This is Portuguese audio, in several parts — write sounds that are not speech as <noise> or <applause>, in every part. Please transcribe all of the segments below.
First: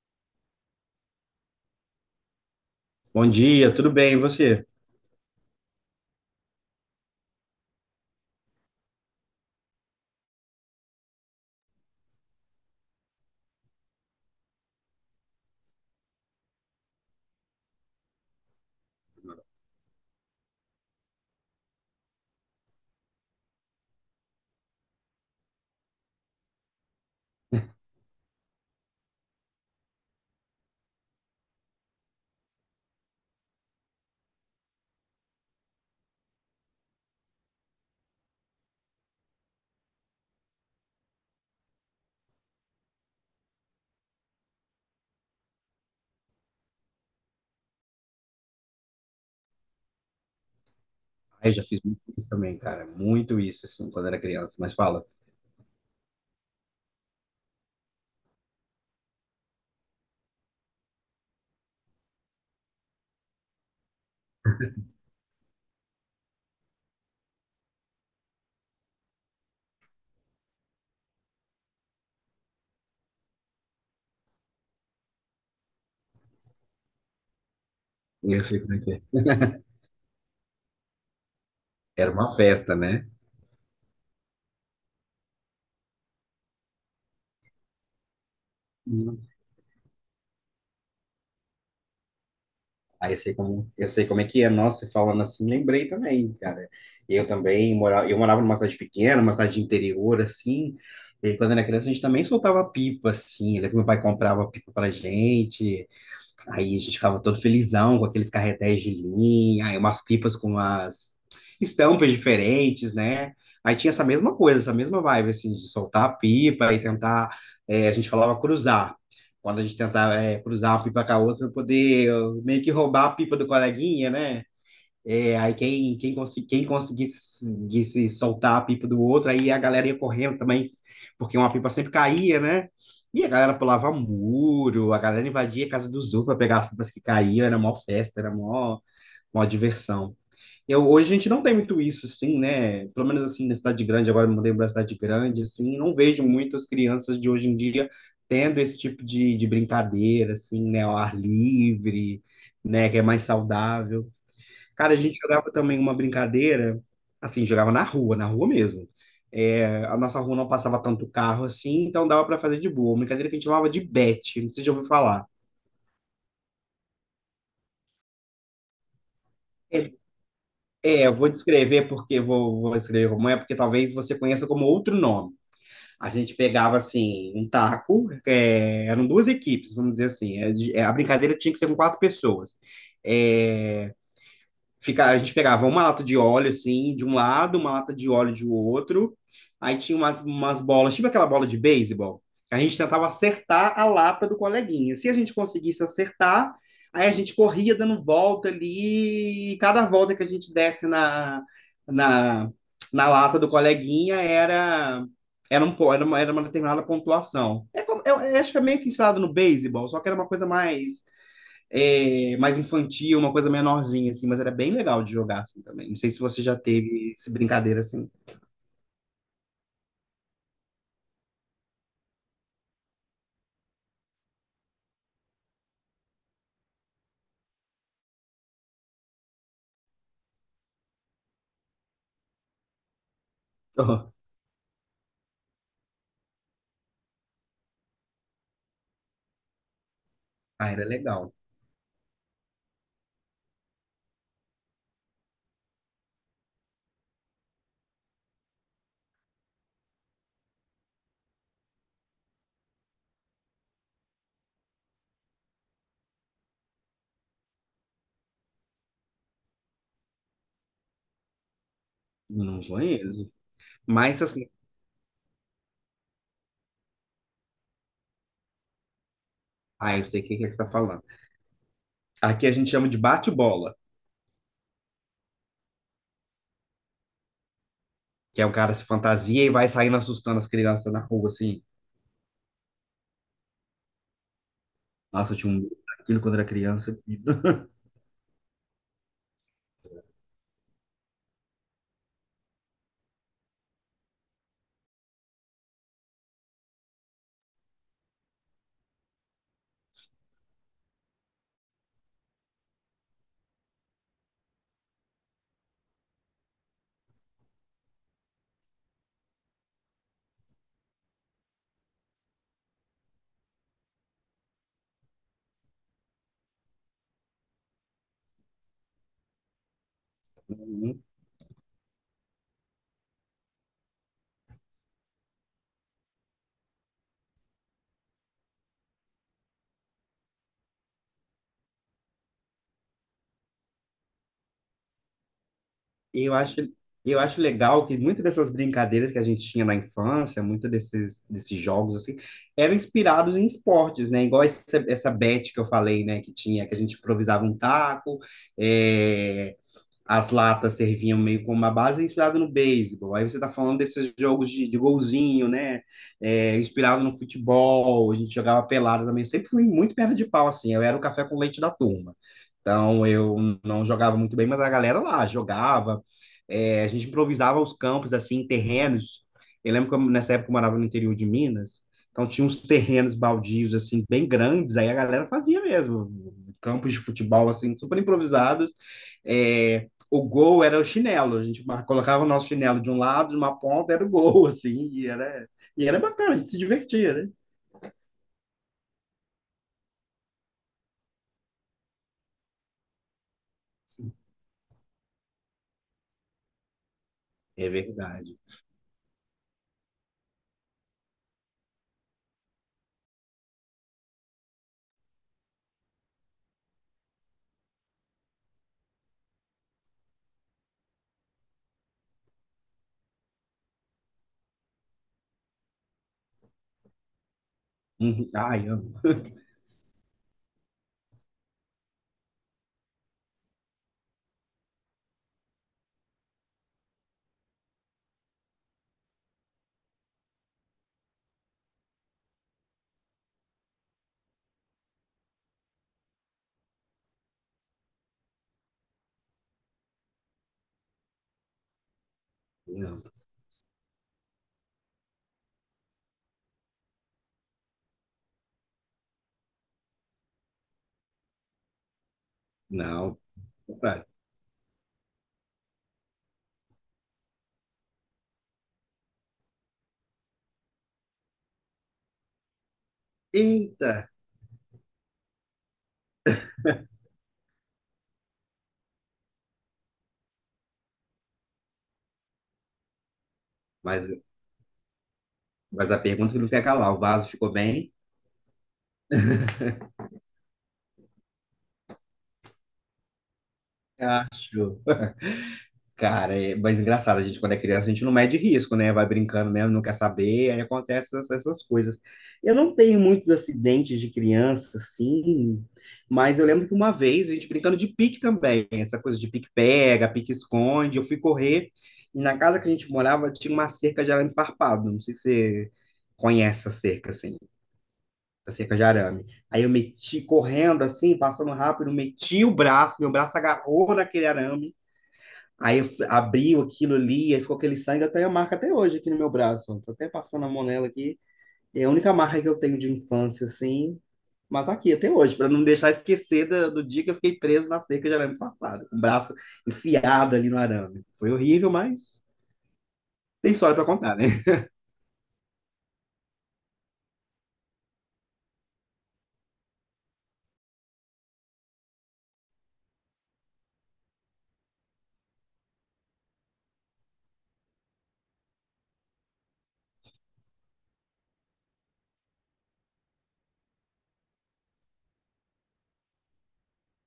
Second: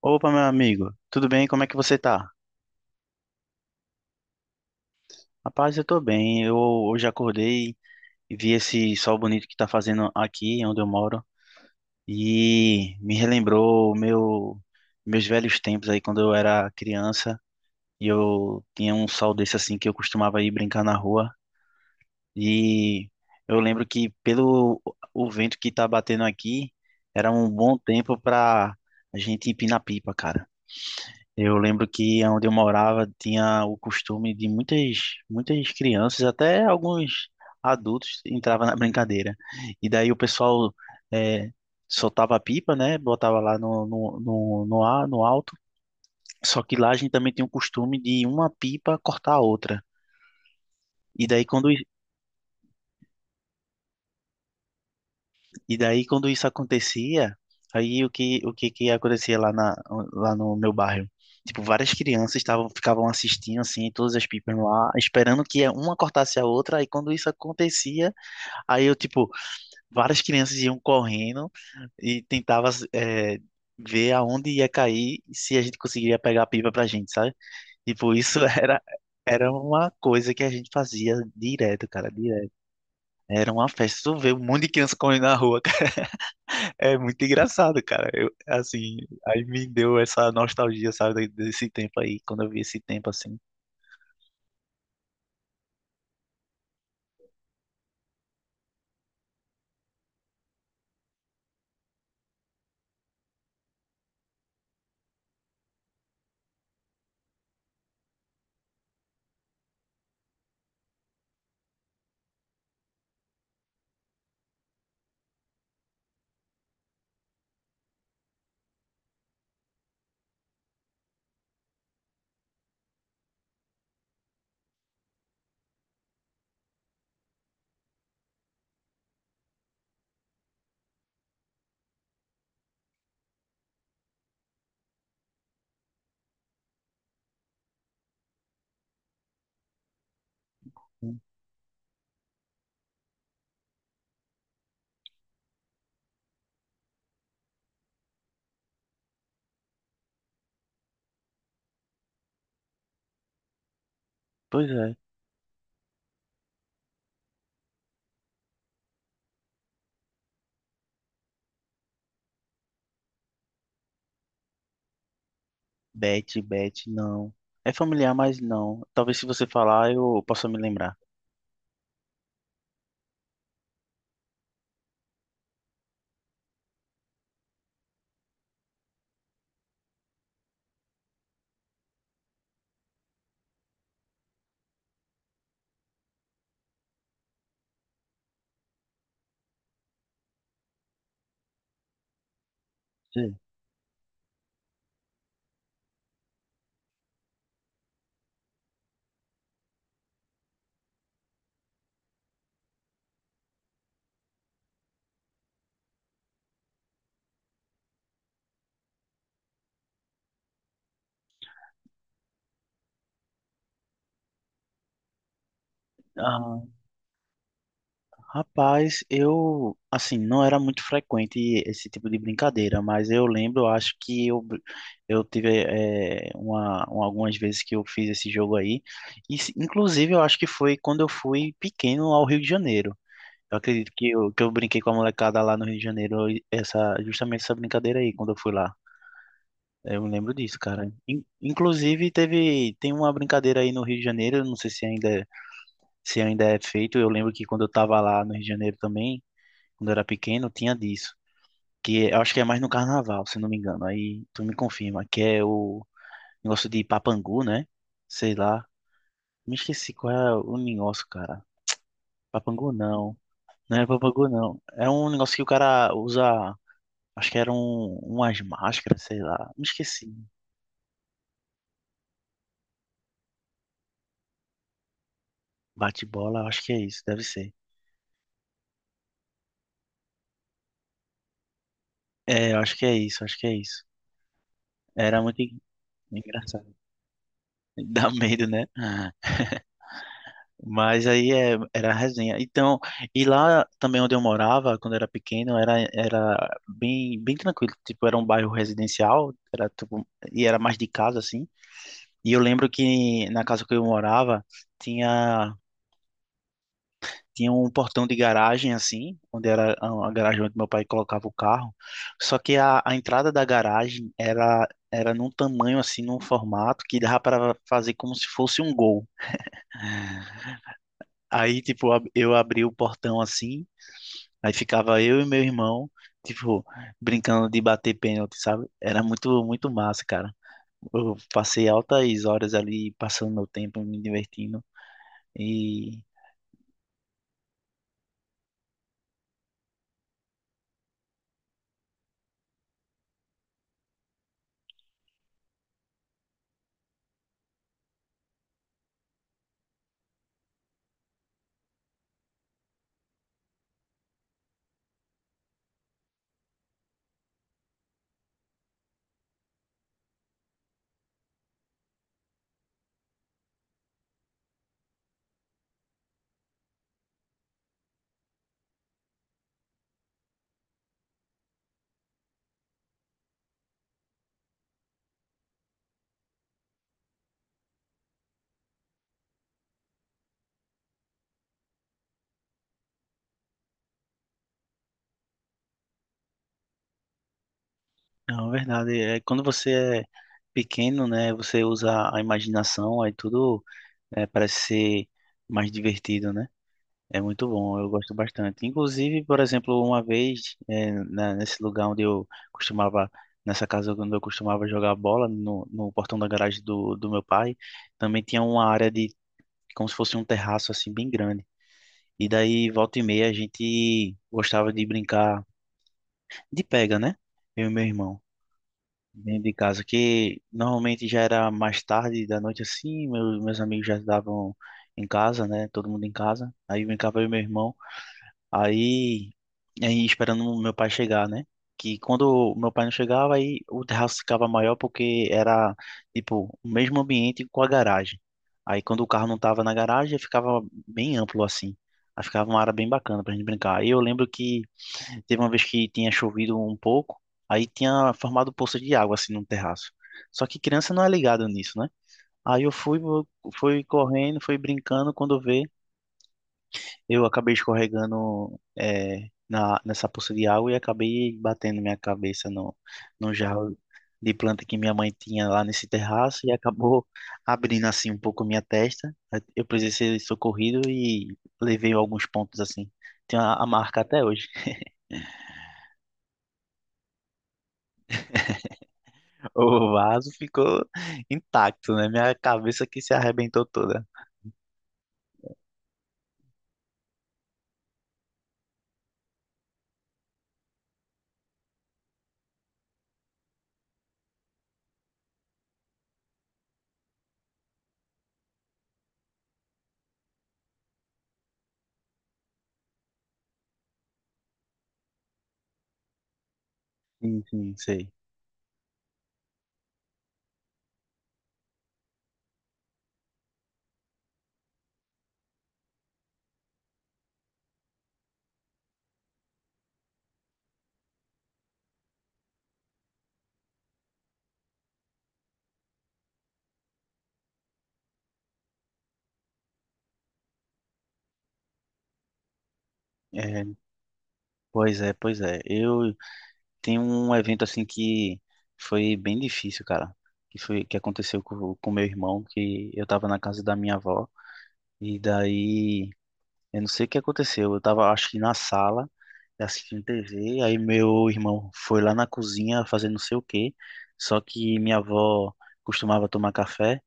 Opa, meu amigo, tudo bem? Como é que você tá? Bom dia, tudo bem? E você? Rapaz, eu tô bem. Eu hoje acordei e vi esse sol bonito que tá fazendo aqui onde eu moro e me relembrou meus velhos tempos aí quando eu era criança e eu tinha um sol desse assim que eu costumava ir brincar na rua e eu lembro que pelo o vento que tá batendo aqui era um bom tempo pra a gente empinar pipa, cara. Eu lembro que onde eu morava tinha o costume de muitas crianças, até alguns adultos, entravam na brincadeira. E daí o pessoal eh, soltava a pipa, né? Botava lá no ar, no alto. Só que lá a gente também tinha o costume de uma pipa cortar a outra. E daí Ai, já quando fiz muito isso também, cara. Muito isso, assim, quando era criança. Mas fala, E daí, quando isso acontecia, aí que acontecia lá no meu bairro? Tipo, várias crianças ficavam assistindo, assim, todas as pipas lá, esperando que uma cortasse a outra. Aí quando isso acontecia, aí eu, tipo, várias crianças iam correndo e ver aonde ia cair e se a gente conseguiria pegar a pipa pra gente, sabe? Tipo, isso eu <laughs> sei como é que é. era uma coisa que a gente fazia direto, cara, Era uma direto. festa, né? Era uma festa. Tu vê um monte de criança correndo na rua, é muito engraçado, cara. Hum. Aí me deu essa nostalgia, sabe, desse tempo aí, quando eu vi esse tempo Aí assim. Eu sei como é que é. Nossa, e falando assim, lembrei também, cara. Eu morava numa cidade pequena, uma cidade de interior, assim. E quando era criança, a gente também soltava pipa, assim. Eu lembro que meu pai comprava pipa pra gente. Aí a gente ficava todo felizão com aqueles carretéis de linha, aí umas pipas com umas estampas diferentes, né? Aí tinha essa mesma coisa, essa mesma vibe, assim, de soltar a pipa e tentar. É, a gente falava cruzar. Quando a gente tentava, é, cruzar uma pipa com a outra, pra poder meio que roubar a pipa do coleguinha, né? É, aí quem conseguisse soltar a pipa do outro, aí a galera ia correndo também, porque uma pipa sempre caía, né? E a galera pulava muro, a galera invadia a casa dos outros para pegar as pipas que caíam, era mó festa, mó diversão. Hoje a gente não tem muito isso, assim, né? Pelo menos assim, na cidade grande, agora eu me mudei para cidade grande, assim, não vejo muitas crianças de hoje em dia tendo esse tipo de brincadeira, assim, né? Ao ar livre, né? Que é mais saudável. Pois Cara, a é. gente jogava também uma brincadeira, assim, jogava na rua mesmo. É, a nossa rua não passava tanto carro assim, então dava para fazer de boa. Uma brincadeira que a gente chamava de bet, não sei se já ouviu falar. Bet, bet, não. É familiar, mas não. Talvez se você falar, É, eu possa me lembrar. Eu vou descrever porque vou descrever como é, porque talvez você conheça como outro nome. A gente pegava assim um taco, é, eram duas equipes, vamos dizer assim. É, a brincadeira tinha que ser com quatro pessoas. É, a gente pegava uma lata de óleo, assim, de um lado, uma lata de óleo do outro. Aí tinha umas bolas, tipo aquela bola de beisebol. A gente tentava Sim. acertar a lata do coleguinha. Se a gente conseguisse acertar, aí a gente corria dando volta ali, e cada volta que a gente desse na, na lata do coleguinha era, era, um, po- era uma determinada pontuação. Eu acho que é meio que inspirado no beisebol, só que era uma coisa mais mais infantil, uma coisa menorzinha, assim, mas era bem legal de jogar assim, também. Não sei se você já Ah. teve essa brincadeira assim. Rapaz, eu, assim, não era muito frequente esse tipo de brincadeira, mas eu lembro, eu acho que eu tive algumas vezes que eu fiz esse jogo aí, inclusive eu acho que foi quando eu fui pequeno ao Rio de Janeiro. Eu acredito que <laughs> que eu brinquei com a molecada lá no Rio de Janeiro, e justamente essa brincadeira aí, quando eu fui lá. Eu me lembro disso, Ah, era cara. Legal. Inclusive, tem uma brincadeira aí no Rio de Janeiro, eu não sei se ainda, se ainda é feito, eu lembro que quando eu tava lá no Rio de Janeiro também quando eu era pequeno, tinha disso. Que é, eu acho que é mais no carnaval, se não me engano. Aí tu me confirma, que é o negócio de papangu, né? Sei lá. Me esqueci qual é o negócio, cara. Não Papangu não. conheço. Não é Mas papangu assim, não. É um negócio que o cara usa. Acho que era umas máscaras, sei lá. Me ah, eu esqueci. sei o que que ele tá falando. Aqui a gente chama de bate-bola, Bate-bola, acho que é isso, deve ser. que é o cara se fantasia e vai saindo assustando as crianças na rua, assim. É, eu acho que é isso, acho que é isso. Era Nossa, eu muito tinha um en- medo daquilo quando era engraçado. criança. <laughs> <laughs> Dá medo, né? Era a resenha. Então, e lá também onde eu morava, quando era pequeno, era bem tranquilo. Tipo, era um bairro residencial, era tipo, e era mais de casa, assim. E eu lembro que na casa que eu morava, tinha, tinha um portão de garagem, assim, onde era a garagem onde meu pai colocava o carro. Só que a entrada da garagem era num tamanho, assim, num formato que dava para fazer como se fosse um gol. Eu abri o portão assim. Aí ficava eu e meu irmão, tipo, brincando de bater pênalti, sabe? Era muito massa, cara. Eu passei altas horas ali passando meu tempo, me divertindo. E, E eu acho, e eu acho legal que muitas dessas brincadeiras que a gente tinha na infância, desses jogos, assim, eram inspirados em esportes, né? Igual essa bet que eu falei, né? Que tinha, que a gente improvisava um taco, é, as latas serviam meio como uma base inspirada no beisebol. Aí você está falando desses jogos de golzinho, né? É, inspirado no futebol, a gente jogava pelada também. Eu sempre fui muito perna de pau, assim. Eu era o café com leite da turma. Então eu não jogava muito bem, mas a galera lá jogava. É, a gente improvisava os campos, assim, terrenos. Eu lembro que nessa época eu morava no interior de Minas. Então tinha uns terrenos baldios, assim, bem grandes. Aí a galera fazia mesmo. Campos de futebol, assim, super improvisados. É, o gol era o chinelo. A gente colocava o nosso chinelo de um lado, de uma ponta, era o gol, <laughs> assim, e era bacana, a gente se divertia, né? não, é verdade, é quando você é pequeno, né? Você usa a imaginação, aí tudo é, parece ser mais divertido, né? É muito É bom, eu gosto verdade. bastante. Inclusive, por exemplo, uma vez, nesse lugar onde eu costumava, nessa casa onde eu costumava jogar bola, no portão da garagem do meu pai, também tinha uma área de, como se fosse um terraço assim, bem grande. E daí, volta e meia, a gente gostava de brincar de pega, né? Eu e meu irmão, Uhum. Ai, amo. dentro de casa, que normalmente já era mais tarde da noite assim, meus amigos já estavam em casa, né? Todo mundo em casa. Aí brincava eu e meu irmão. Aí, aí esperando o meu pai chegar, né? Que quando o meu pai não chegava, aí o terraço ficava maior porque era, tipo, o mesmo ambiente com a garagem. Aí quando o carro não tava na garagem, ficava bem amplo assim. Aí ficava uma área bem Não, bacana pra gente brincar. Aí eu lembro que teve uma vez que tinha chovido um pouco, aí tinha formado poça de água assim no terraço. Só que criança não é ligada nisso, né? Aí eu fui, não. fui correndo, fui brincando, quando vê eu acabei escorregando nessa poça de água e acabei batendo minha cabeça no jarro Eita! de planta que minha mãe tinha lá nesse terraço e acabou abrindo assim um pouco minha testa. Eu precisei ser socorrido e levei alguns pontos assim. Tem a marca Mas, até hoje. <laughs> mas a pergunta que não quer calar, o vaso ficou bem? O vaso ficou intacto, né? Minha cabeça que se arrebentou toda. Acho. Cara, é, mas engraçado, a gente quando é criança, a gente não mede risco, né? Vai brincando mesmo, não quer saber, aí acontecem essas coisas. Eu não tenho muitos acidentes de criança, assim, mas eu lembro que uma vez a gente brincando de pique também, essa coisa de pique pega, pique esconde, eu fui correr e na casa que a gente morava tinha uma cerca de arame farpado, não sei se você conhece a cerca, assim, Sim, sim, sei. a cerca de arame. Aí eu meti correndo, assim, passando rápido, meti o braço, meu braço agarrou naquele arame, aí eu abriu aquilo ali, aí ficou aquele sangue, eu tenho a marca até hoje aqui no meu braço. Tô até passando a mão nela aqui. É a única marca que eu tenho de infância, assim. Mas tá aqui até hoje, para não deixar esquecer dia que eu fiquei preso na cerca de arame farpado, com o braço enfiado ali no arame. Foi horrível, mas tem É, história para contar, né? pois é, pois é. Eu tem um evento assim que foi bem difícil, cara. Que foi que aconteceu com meu irmão, que eu tava na casa da minha avó e daí eu não sei o que aconteceu. Eu tava acho que na sala assistindo TV, aí meu irmão foi lá na cozinha fazer não sei o quê. Só que minha avó costumava tomar café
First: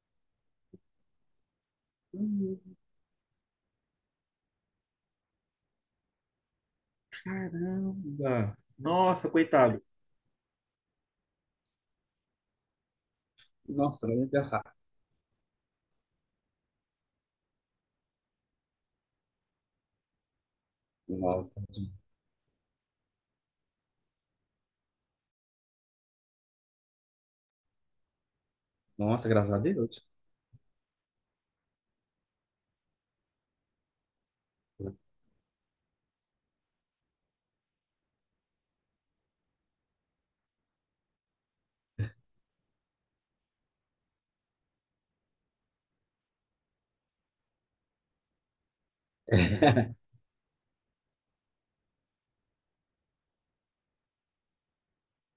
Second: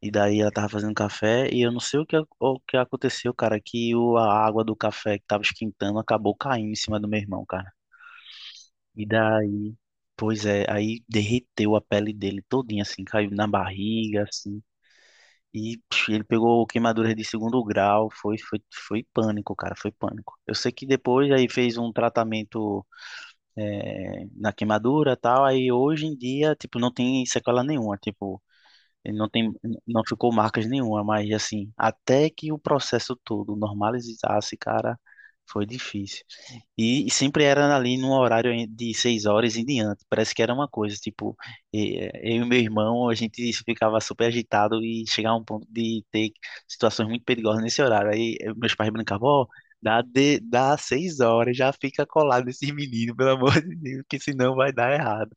e daí ela tava fazendo café e eu não sei o que Hum. aconteceu, cara, que a água do café que tava esquentando acabou caindo em cima do meu irmão, cara. Caramba! E Nossa, daí, coitado. pois é, aí derreteu a pele dele todinha, assim, caiu na Nossa, não barriga, ia assim. pensar. E psh, ele pegou queimadura de segundo grau, foi pânico, cara, foi pânico. Eu sei que depois aí Nossa, fez um tratamento na queimadura e tal, aí hoje em dia, tipo, não tem sequela nenhuma, tipo, ele não nossa, tem, graças a não Deus. ficou marcas nenhuma, mas assim, até que o processo todo normalizasse, cara, foi difícil. E sempre era ali num horário de 6 horas em diante. Parece que era uma coisa, tipo, eu e meu irmão, a gente ficava super agitado e chegava a um ponto de ter situações muito perigosas nesse horário. Aí meus pais brincavam, ó, dá 6 horas, já fica colado esse menino, pelo amor de Deus, que senão vai dar errado.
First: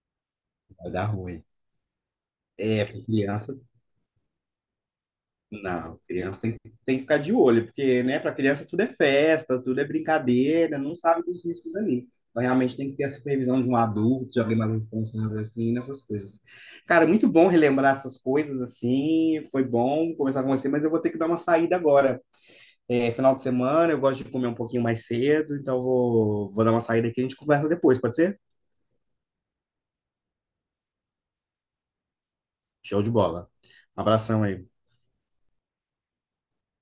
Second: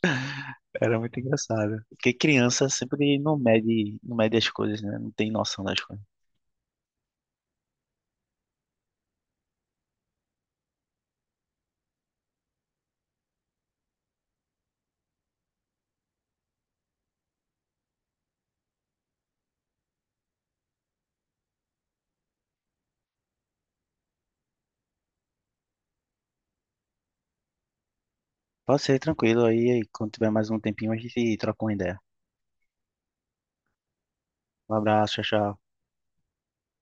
Vai Era dar muito ruim. engraçado. Porque criança É, porque sempre criança. Não mede as coisas, né? Não tem noção das Não, coisas. criança tem que ficar de olho, porque, né, para criança tudo é festa, tudo é brincadeira, não sabe dos riscos ali. Então, realmente tem que ter a supervisão de um adulto, de alguém mais responsável, assim, nessas coisas. Cara, muito bom relembrar essas coisas, assim, foi bom conversar com você, mas eu vou ter que dar uma saída agora. É final de semana, eu gosto de comer um pouquinho mais cedo, então vou dar uma saída aqui e a gente conversa depois, pode ser? Pode ser tranquilo aí, quando tiver mais um tempinho, a gente troca uma ideia. Show de bola. Abração Um aí. abraço, tchau, tchau.